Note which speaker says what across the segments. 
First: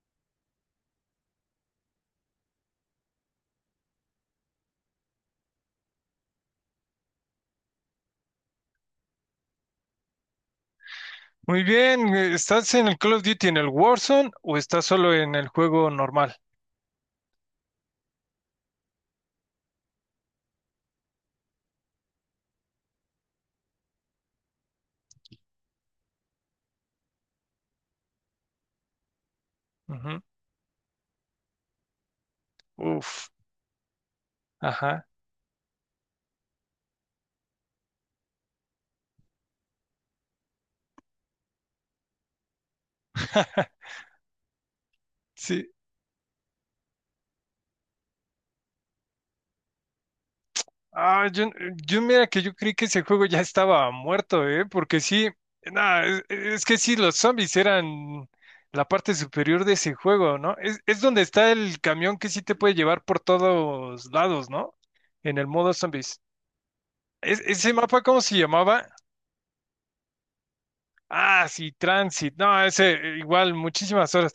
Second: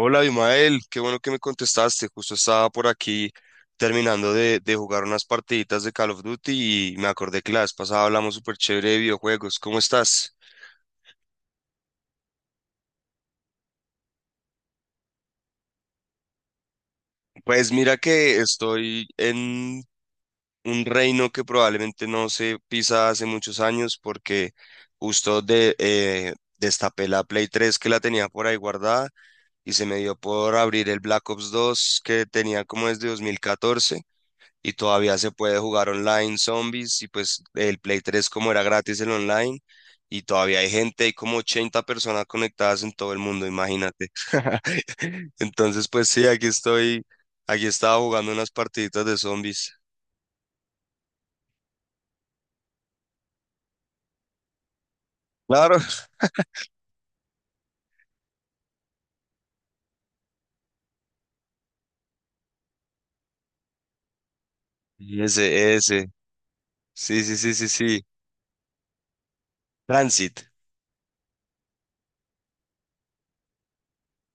Speaker 1: Hola, Abimael, qué bueno que me contestaste. Justo estaba por aquí terminando de jugar unas partiditas de Call of Duty y me acordé que la vez pasada hablamos súper chévere de videojuegos. ¿Cómo estás?
Speaker 2: Muy bien, ¿estás en el Call of Duty en el Warzone o estás solo en el juego normal?
Speaker 1: Pues mira que estoy en un reino que probablemente no se pisa hace muchos años porque justo destapé la Play 3 que la tenía por ahí guardada y se me dio
Speaker 2: Ujú.
Speaker 1: por abrir el Black Ops 2 que tenía como desde
Speaker 2: Uf,
Speaker 1: 2014 y
Speaker 2: ajá.
Speaker 1: todavía se puede jugar online Zombies y pues el Play 3 como era gratis el online y todavía hay gente, hay como 80 personas conectadas en todo el mundo, imagínate.
Speaker 2: Sí.
Speaker 1: Entonces pues sí, aquí estaba jugando unas partiditas de Zombies.
Speaker 2: Ah, yo, yo mira que yo creí que ese juego ya estaba muerto, ¿eh? Porque sí,
Speaker 1: Claro.
Speaker 2: nah, es que sí, los zombies eran la parte superior de ese juego, ¿no? Es donde está el camión que sí te puede llevar por todos lados, ¿no?
Speaker 1: Y
Speaker 2: En el modo
Speaker 1: ese, ese.
Speaker 2: zombies.
Speaker 1: Sí, sí, sí, sí,
Speaker 2: Ese
Speaker 1: sí.
Speaker 2: mapa, ¿cómo se llamaba?
Speaker 1: Transit.
Speaker 2: Ah, sí, Transit. No, ese igual, muchísimas horas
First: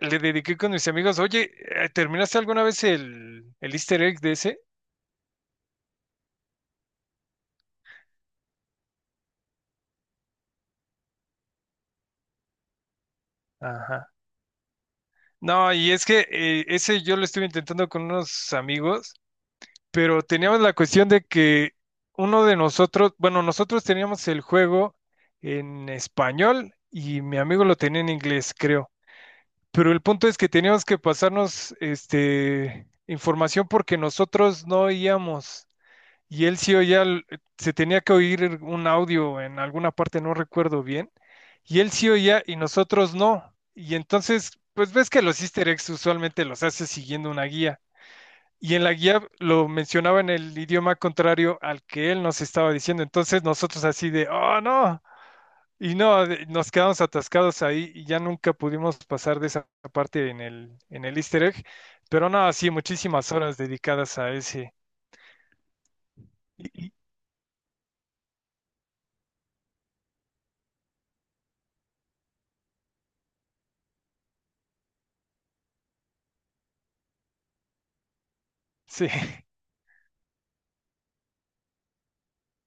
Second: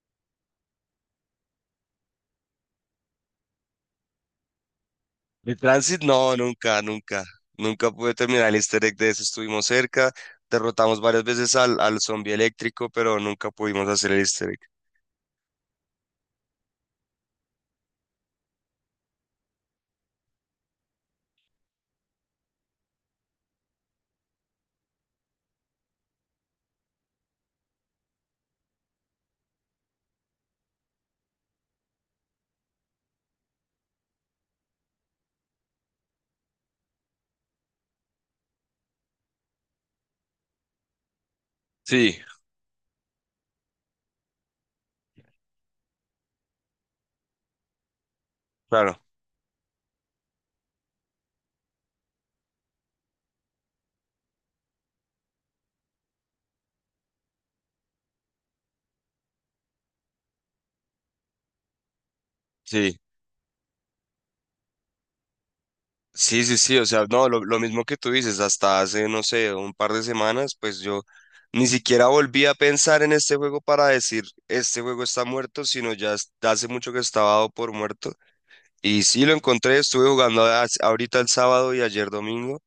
Speaker 2: le dediqué con mis amigos, oye, ¿terminaste alguna vez el easter egg de ese?
Speaker 1: El Transit no, nunca, nunca. Nunca pude terminar el easter egg de ese, estuvimos cerca. Derrotamos varias veces al zombie eléctrico, pero nunca pudimos
Speaker 2: Ajá.
Speaker 1: hacer el easter egg.
Speaker 2: No, y es que ese yo lo estuve intentando con unos amigos, pero teníamos la cuestión de que uno de nosotros, bueno, nosotros teníamos el juego en español y mi amigo lo tenía en inglés, creo. Pero el punto es que teníamos que pasarnos este información porque nosotros no oíamos. Y él sí oía, se tenía que oír un audio en alguna parte, no recuerdo bien, y él sí
Speaker 1: Sí,
Speaker 2: oía y nosotros no. Y entonces, pues ves que los easter eggs usualmente los hace siguiendo una guía. Y en la
Speaker 1: claro.
Speaker 2: guía lo mencionaba en el idioma contrario al que él nos estaba diciendo. Entonces nosotros así de, oh no. Y no, nos quedamos atascados ahí y ya nunca pudimos pasar de esa parte en en el easter egg. Pero no, sí,
Speaker 1: Sí,
Speaker 2: muchísimas horas dedicadas a ese.
Speaker 1: sí, sí,
Speaker 2: Y-
Speaker 1: sí, o
Speaker 2: y-
Speaker 1: sea, no, lo mismo que tú dices, hasta hace, no sé, un par de semanas, pues yo ni siquiera volví a pensar en este juego para decir, este juego está muerto, sino hace mucho que estaba dado por muerto. Y
Speaker 2: Sí.
Speaker 1: sí, lo encontré, estuve jugando ahorita el sábado y ayer domingo,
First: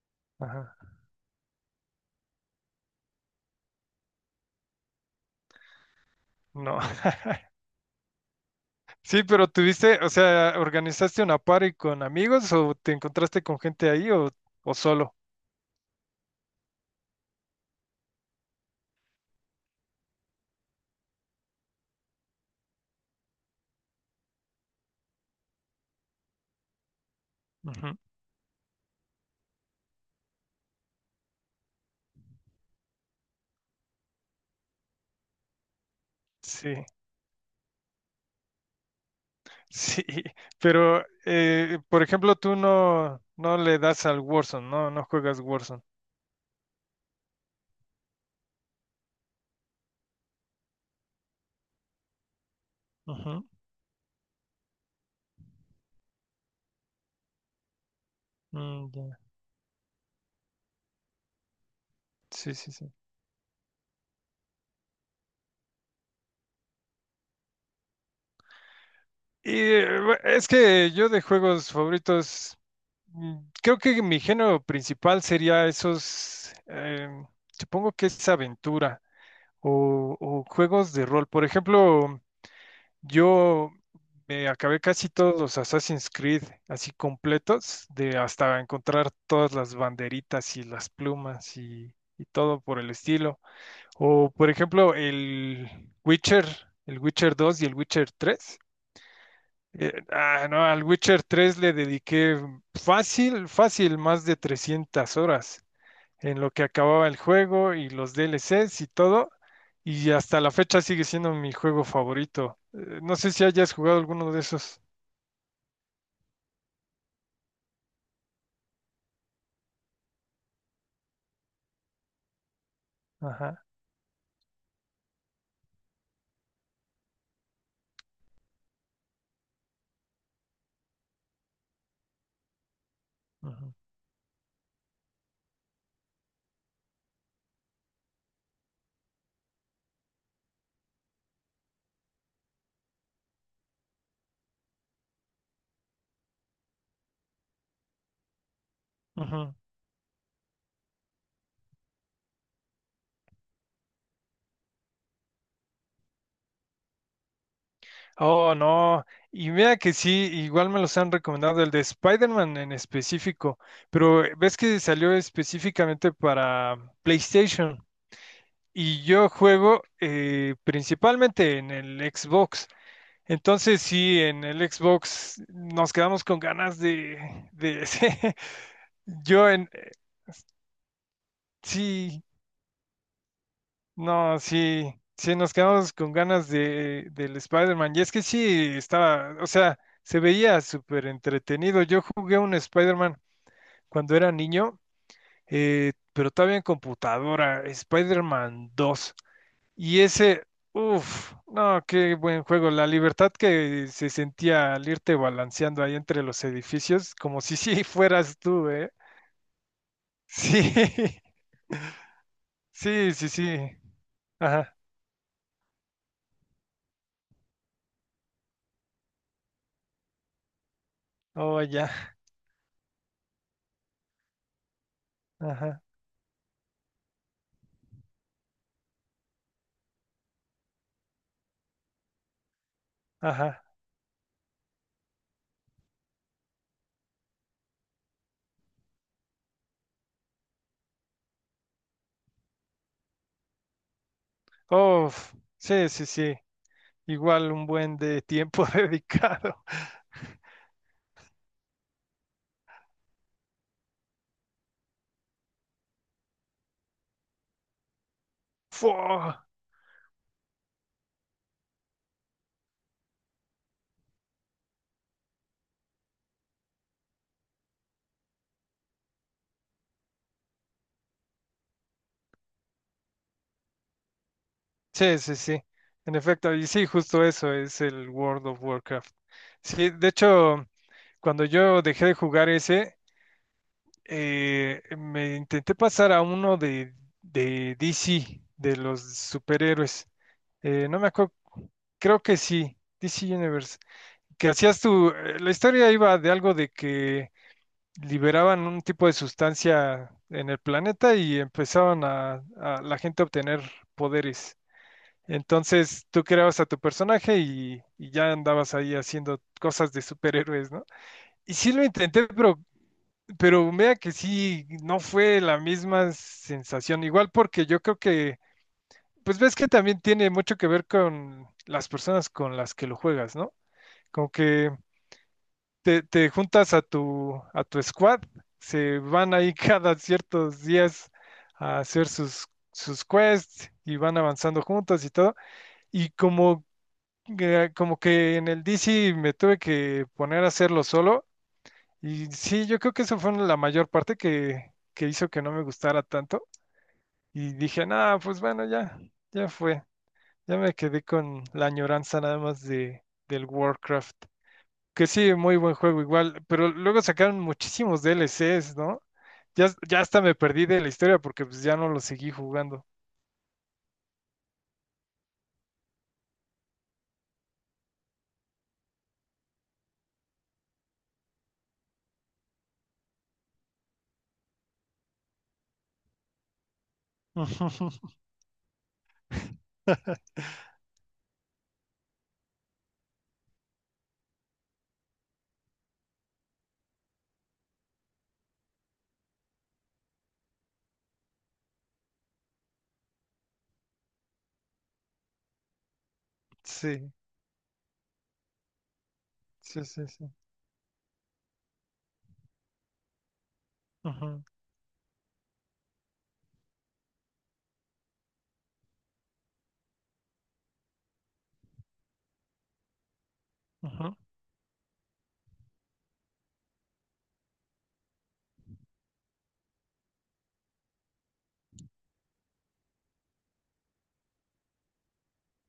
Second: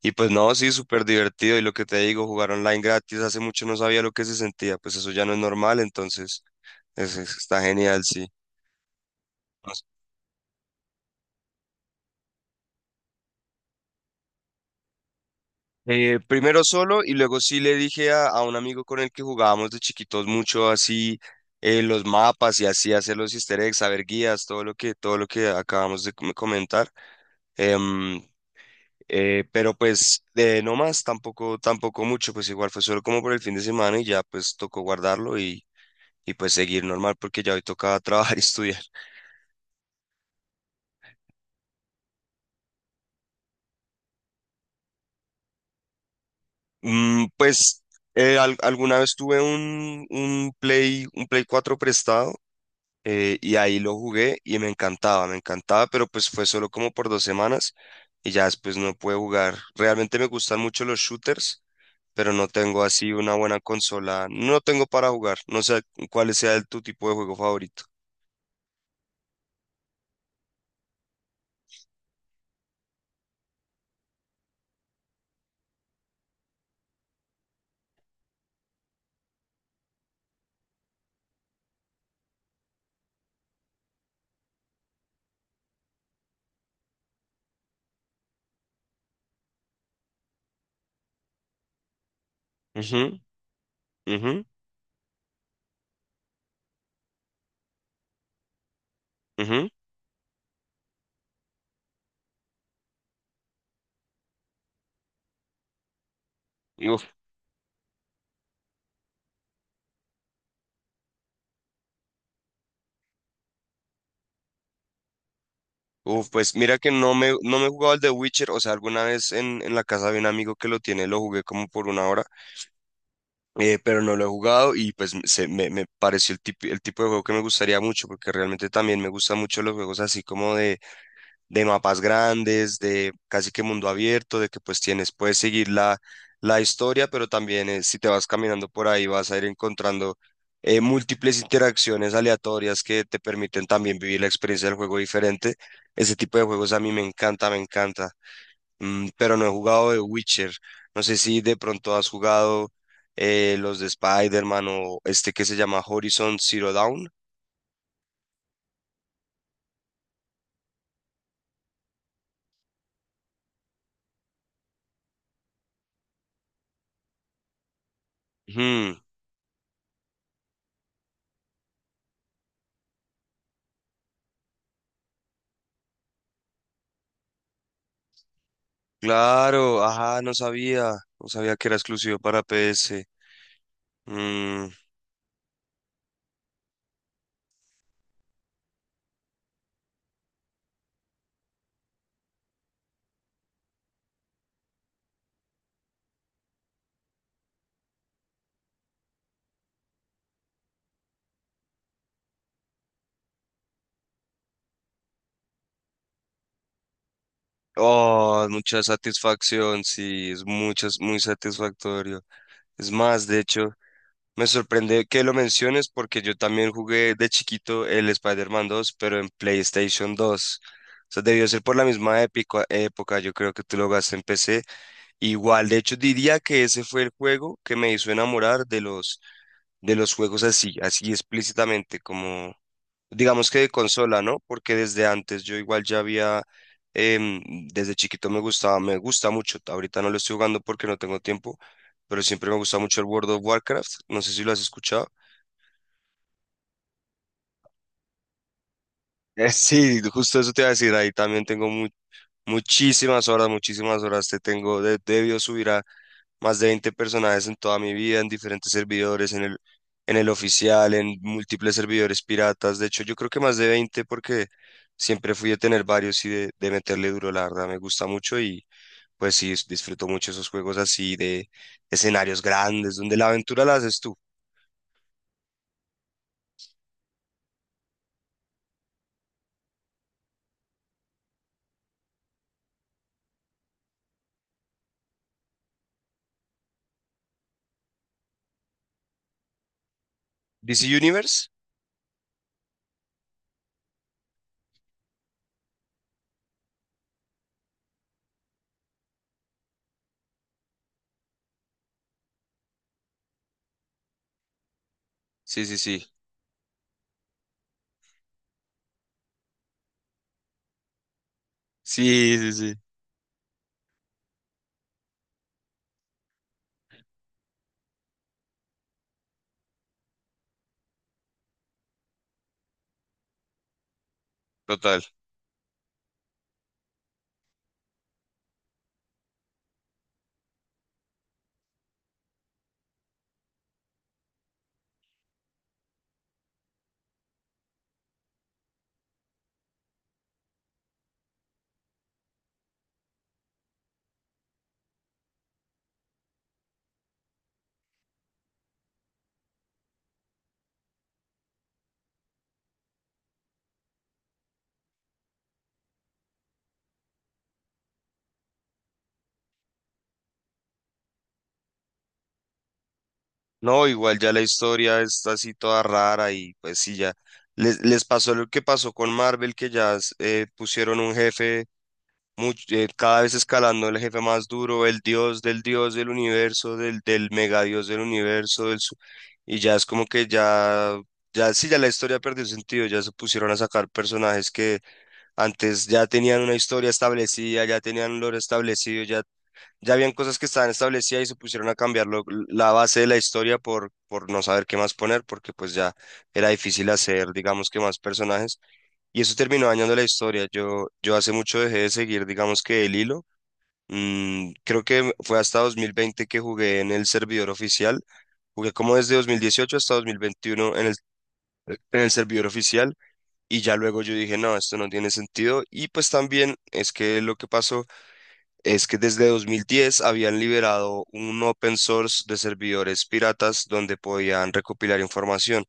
Speaker 1: y pues no, sí,
Speaker 2: Ajá.
Speaker 1: súper divertido, y lo que te digo, jugar online gratis, hace mucho no sabía lo que se sentía, pues eso ya no es normal, entonces,
Speaker 2: No.
Speaker 1: está genial, sí.
Speaker 2: Sí, pero tuviste, o sea, ¿organizaste una party con amigos o te encontraste con gente ahí o solo?
Speaker 1: Primero solo y luego sí le dije a un amigo con el que jugábamos de chiquitos mucho así los mapas y así hacer los easter eggs, saber guías, todo lo que acabamos de comentar.
Speaker 2: Ujú.
Speaker 1: Em, pero pues no más, tampoco mucho, pues igual fue solo como por el fin de semana y ya pues tocó guardarlo y pues
Speaker 2: Sí,
Speaker 1: seguir normal porque ya hoy toca trabajar y estudiar.
Speaker 2: sí, pero por ejemplo, tú no le das al Warzone, no juegas Warzone.
Speaker 1: Pues alguna vez tuve un Play 4 prestado,
Speaker 2: Ujú.
Speaker 1: y ahí lo jugué y me encantaba, pero pues fue solo como por 2 semanas y ya después
Speaker 2: Mm,
Speaker 1: no pude
Speaker 2: ya.
Speaker 1: jugar. Realmente me gustan mucho los shooters, pero no
Speaker 2: Sí, sí,
Speaker 1: tengo
Speaker 2: sí.
Speaker 1: así una buena consola, no tengo para jugar, no sé tu tipo de juego favorito.
Speaker 2: Y es que yo de juegos favoritos, mm, creo que mi género principal sería esos, supongo que es aventura o juegos de rol. Por ejemplo, yo me acabé casi todos los Assassin's Creed así completos, de hasta encontrar todas las banderitas y las plumas y todo por el
Speaker 1: Ujú,
Speaker 2: estilo. O
Speaker 1: ujú,
Speaker 2: por ejemplo, Witcher, el Witcher 2 y el Witcher 3.
Speaker 1: ujú.
Speaker 2: No, al Witcher 3 le dediqué fácil, fácil, más de 300 horas en lo que
Speaker 1: Y uf,
Speaker 2: acababa el juego y los DLCs y todo. Y hasta la fecha sigue siendo mi juego favorito. No sé si hayas jugado alguno de esos.
Speaker 1: uf, pues mira que no me he jugado el de Witcher, o sea, alguna vez en la casa de un amigo que lo tiene, lo jugué como por 1 hora,
Speaker 2: Ajá,
Speaker 1: pero no lo he jugado y pues me pareció el tipo de juego que me gustaría mucho, porque realmente también me gustan mucho los juegos así como de mapas grandes, de casi que
Speaker 2: ujú,
Speaker 1: mundo abierto, de que pues puedes seguir la historia, pero también si te vas caminando por ahí vas a ir encontrando múltiples interacciones aleatorias que te permiten también vivir la experiencia del juego diferente. Ese tipo de juegos a mí me encanta, me encanta. Pero no he
Speaker 2: ujú.
Speaker 1: jugado de Witcher. No sé si de pronto has jugado los de Spider-Man o este que se llama Horizon Zero Dawn.
Speaker 2: Oh, no. Y mira que sí, igual me los han recomendado, el de Spider-Man en específico. Pero ves que salió específicamente para PlayStation.
Speaker 1: Ujú,
Speaker 2: Y yo juego principalmente en el Xbox. Entonces sí, en el Xbox nos quedamos con ganas de, Yo en...
Speaker 1: claro,
Speaker 2: eh,
Speaker 1: ajá, no sabía. No sabía que era exclusivo
Speaker 2: sí,
Speaker 1: para PS.
Speaker 2: no,
Speaker 1: Mm,
Speaker 2: sí, sí, nos quedamos con ganas de, del Spider-Man. Y es que sí, estaba, o sea, se veía súper entretenido. Yo jugué un Spider-Man cuando era niño, pero todavía en computadora, Spider-Man 2. Y ese, uff, no, qué buen juego. La libertad que se sentía al irte balanceando ahí entre los edificios, como si sí fueras
Speaker 1: oh,
Speaker 2: tú,
Speaker 1: mucha
Speaker 2: ¿eh?
Speaker 1: satisfacción, sí, es
Speaker 2: Sí,
Speaker 1: muy satisfactorio. Es
Speaker 2: sí,
Speaker 1: más,
Speaker 2: sí,
Speaker 1: de hecho.
Speaker 2: sí.
Speaker 1: Me
Speaker 2: Ajá,
Speaker 1: sorprende que lo menciones porque yo también jugué de chiquito el Spider-Man 2, pero en PlayStation 2. O sea, debió
Speaker 2: oh,
Speaker 1: ser por la
Speaker 2: ya.
Speaker 1: misma época, yo creo que tú lo jugaste en PC. Igual, de
Speaker 2: Ajá,
Speaker 1: hecho, diría que ese fue el juego que me hizo enamorar de los juegos así explícitamente, como digamos que
Speaker 2: ajá.
Speaker 1: de consola, ¿no? Porque desde antes yo igual ya em, desde chiquito me gusta mucho. Ahorita no lo estoy jugando porque no tengo tiempo, pero siempre me gusta mucho el World of Warcraft. No sé si lo has escuchado.
Speaker 2: Uf, sí, sí, sí. Igual un buen de tiempo
Speaker 1: Eh,
Speaker 2: dedicado.
Speaker 1: Sí, justo eso te iba a decir, ahí también tengo muchísimas horas, te tengo, de debido subir a más de 20 personajes en toda mi vida, en diferentes servidores, en
Speaker 2: Fua.
Speaker 1: el, en el oficial, en múltiples servidores piratas, de hecho yo creo que más de 20 porque siempre fui a tener varios y de meterle duro, la verdad, me gusta mucho y pues sí, disfruto mucho esos juegos así de escenarios grandes, donde la aventura la haces tú.
Speaker 2: Sí, sí, sí. En efecto, y sí, justo eso es el World of Warcraft. Sí, de hecho, cuando yo dejé de jugar ese, me intenté pasar a uno de DC, de los superhéroes.
Speaker 1: ¿DC
Speaker 2: No me acuerdo,
Speaker 1: Universe?
Speaker 2: creo que sí, DC Universe. Que hacías tu, la historia iba de algo de que liberaban un tipo de sustancia en el planeta y empezaban a la gente a obtener poderes.
Speaker 1: Sí, sí, sí,
Speaker 2: Entonces tú creabas a tu personaje y ya andabas ahí haciendo cosas de superhéroes, ¿no? Y sí lo intenté,
Speaker 1: sí, sí, sí,
Speaker 2: pero vea que sí, no fue la misma sensación. Igual porque yo creo que, pues ves que también tiene mucho que ver con las personas con las que lo juegas, ¿no? Como que
Speaker 1: total.
Speaker 2: te juntas a tu squad, se van ahí cada ciertos días a hacer sus, sus quests y van avanzando juntos y todo. Y como, como que en el DC me tuve que poner a hacerlo solo. Y sí, yo creo que eso fue la mayor parte que hizo que no me gustara tanto. Y dije, nada, pues bueno, ya, ya fue. Ya me quedé con la añoranza nada más de, del Warcraft. Que sí, muy buen juego igual, pero luego sacaron muchísimos DLCs, ¿no? Ya, ya hasta me perdí de la historia porque pues ya no lo seguí jugando.
Speaker 1: No, igual ya la historia está así toda rara y pues sí, ya les pasó lo que pasó con Marvel, que pusieron un jefe cada vez escalando el jefe más duro, el dios del universo, del mega dios del universo, y ya es como que ya, ya sí, ya la historia perdió sentido, ya se pusieron a sacar personajes que antes ya tenían una historia establecida, ya tenían un lore establecido, ya habían cosas que estaban establecidas y se pusieron a cambiar la base de la historia por no saber qué más poner, porque pues ya era difícil
Speaker 2: Sí,
Speaker 1: hacer, digamos que más personajes, y eso terminó
Speaker 2: sí,
Speaker 1: dañando la
Speaker 2: sí, sí.
Speaker 1: historia. Yo hace mucho dejé de seguir, digamos que el hilo.
Speaker 2: Ujú,
Speaker 1: Creo que fue hasta 2020 que jugué en el servidor oficial. Jugué como desde 2018 hasta 2021 en el servidor oficial y ya luego yo
Speaker 2: ujú,
Speaker 1: dije, no, esto no tiene sentido. Y pues también es que lo que pasó es que desde 2010 habían liberado un open source de servidores piratas donde podían recopilar información.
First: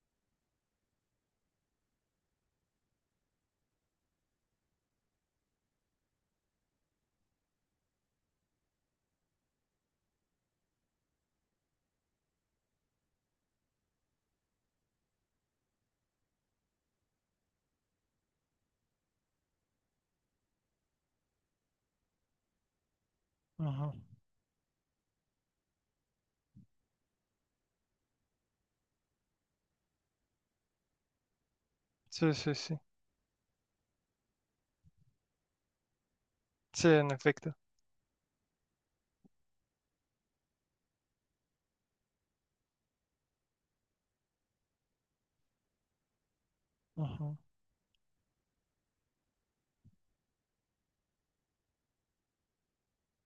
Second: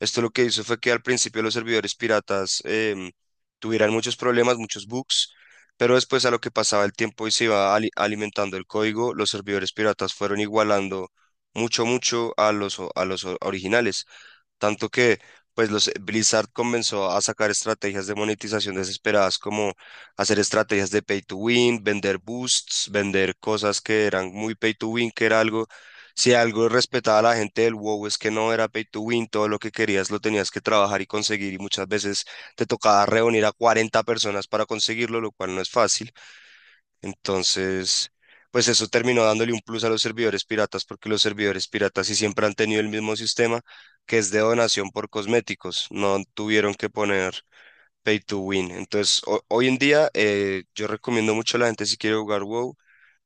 Speaker 1: Esto lo que hizo fue que al principio los servidores piratas tuvieran muchos problemas, muchos bugs, pero después a lo que pasaba el tiempo y se iba alimentando el código, los servidores piratas fueron igualando mucho, mucho a los originales. Tanto que pues los Blizzard comenzó a sacar estrategias de monetización desesperadas como hacer estrategias de pay to win, vender boosts, vender cosas
Speaker 2: ujú.
Speaker 1: que eran muy pay to win, si algo respetaba a la gente del WoW es que no era pay to win, todo lo que querías lo tenías que trabajar y conseguir y muchas veces
Speaker 2: Sí, sí,
Speaker 1: te
Speaker 2: sí.
Speaker 1: tocaba reunir a 40 personas para conseguirlo, lo cual no es fácil.
Speaker 2: Sí, en efecto.
Speaker 1: Entonces, pues eso terminó dándole un plus a los servidores piratas porque los servidores piratas sí siempre han tenido el mismo sistema que es de donación por cosméticos, no tuvieron que poner
Speaker 2: Ujú.
Speaker 1: pay to win. Entonces, hoy en día yo recomiendo mucho a la gente si quiere jugar WoW,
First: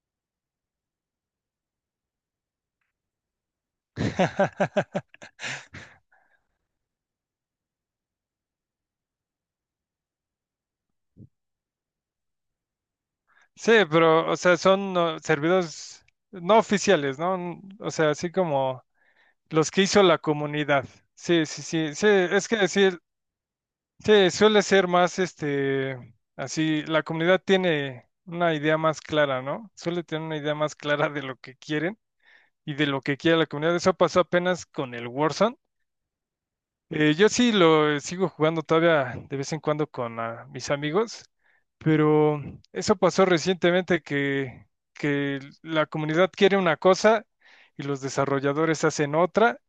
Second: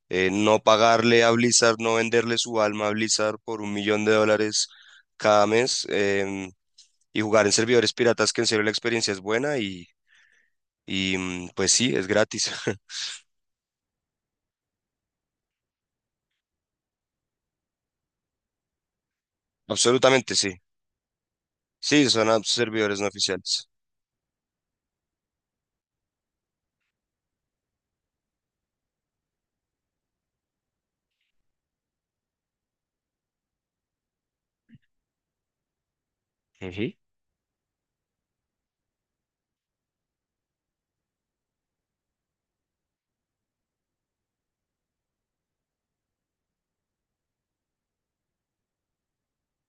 Speaker 1: no pagarle a Blizzard, no venderle su alma a Blizzard por 1 millón de dólares cada mes, y jugar en servidores piratas que en serio la experiencia es buena y pues sí, es gratis.
Speaker 2: Sí, pero, o sea, son servidores no oficiales, ¿no? O sea, así como los que hizo la
Speaker 1: Absolutamente sí.
Speaker 2: comunidad. Sí, sí, sí,
Speaker 1: Sí,
Speaker 2: sí,
Speaker 1: son
Speaker 2: es
Speaker 1: apps
Speaker 2: que sí,
Speaker 1: servidores no oficiales.
Speaker 2: sí, suele ser más este, así, la comunidad tiene una idea más clara, ¿no? Suele tener una idea más clara de lo que quieren y de lo que quiere la comunidad. Eso pasó apenas con el Warzone.
Speaker 1: Ujú.
Speaker 2: Yo sí lo sigo jugando todavía de vez en cuando con mis amigos, pero eso pasó recientemente que la comunidad quiere una cosa y los desarrolladores hacen otra.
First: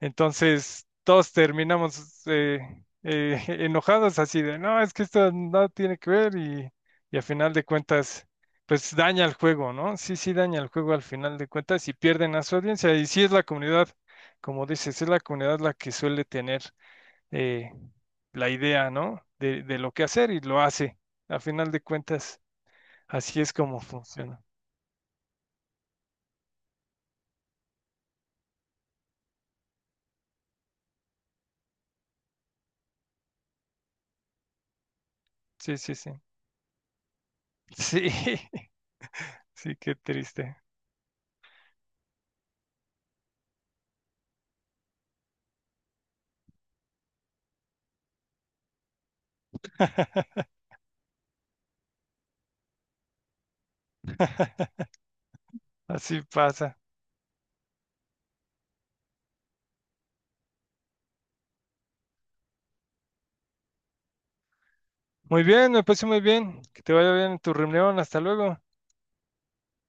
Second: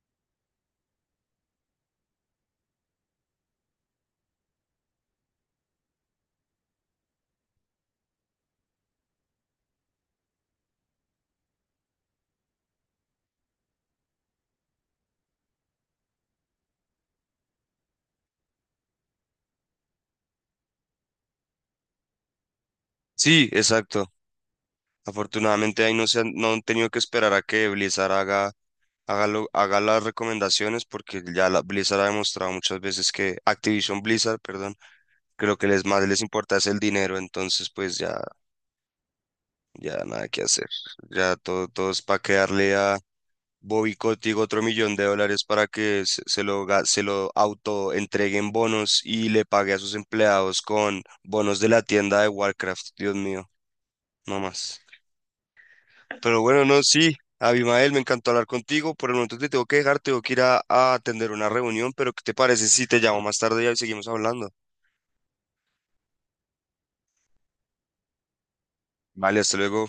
Speaker 2: Entonces, todos terminamos enojados así de, no, es que esto no tiene que ver y a final de cuentas, pues daña el juego, ¿no? Sí, sí, daña el juego al final de cuentas y pierden a su audiencia. Y sí es la comunidad, como dices, es la comunidad la que suele tener eh, la idea, ¿no? De lo que hacer y lo hace. A final de cuentas, así
Speaker 1: Sí,
Speaker 2: es como
Speaker 1: exacto.
Speaker 2: funciona.
Speaker 1: Afortunadamente ahí no han tenido que esperar a que Blizzard haga las recomendaciones porque ya Blizzard ha demostrado muchas veces que Activision Blizzard, perdón, que lo que
Speaker 2: Sí,
Speaker 1: les
Speaker 2: sí,
Speaker 1: más
Speaker 2: sí.
Speaker 1: les importa es el dinero, entonces pues
Speaker 2: Sí,
Speaker 1: ya,
Speaker 2: sí, qué
Speaker 1: ya nada que
Speaker 2: triste.
Speaker 1: hacer. Ya todo es para quedarle Bobby Kotick otro 1 millón de dólares para que se lo auto entreguen bonos y le pague a sus empleados con bonos de la tienda de Warcraft. Dios mío, no más.
Speaker 2: Así
Speaker 1: Pero bueno,
Speaker 2: pasa.
Speaker 1: no, sí. Abimael, me encantó hablar contigo. Por el momento te tengo que dejar, tengo que ir a atender una reunión, pero ¿qué te parece si te llamo más tarde y seguimos hablando?
Speaker 2: Muy bien, me parece muy bien. Que te vaya bien en tu reunión. Hasta luego.
Speaker 1: Vale, hasta luego.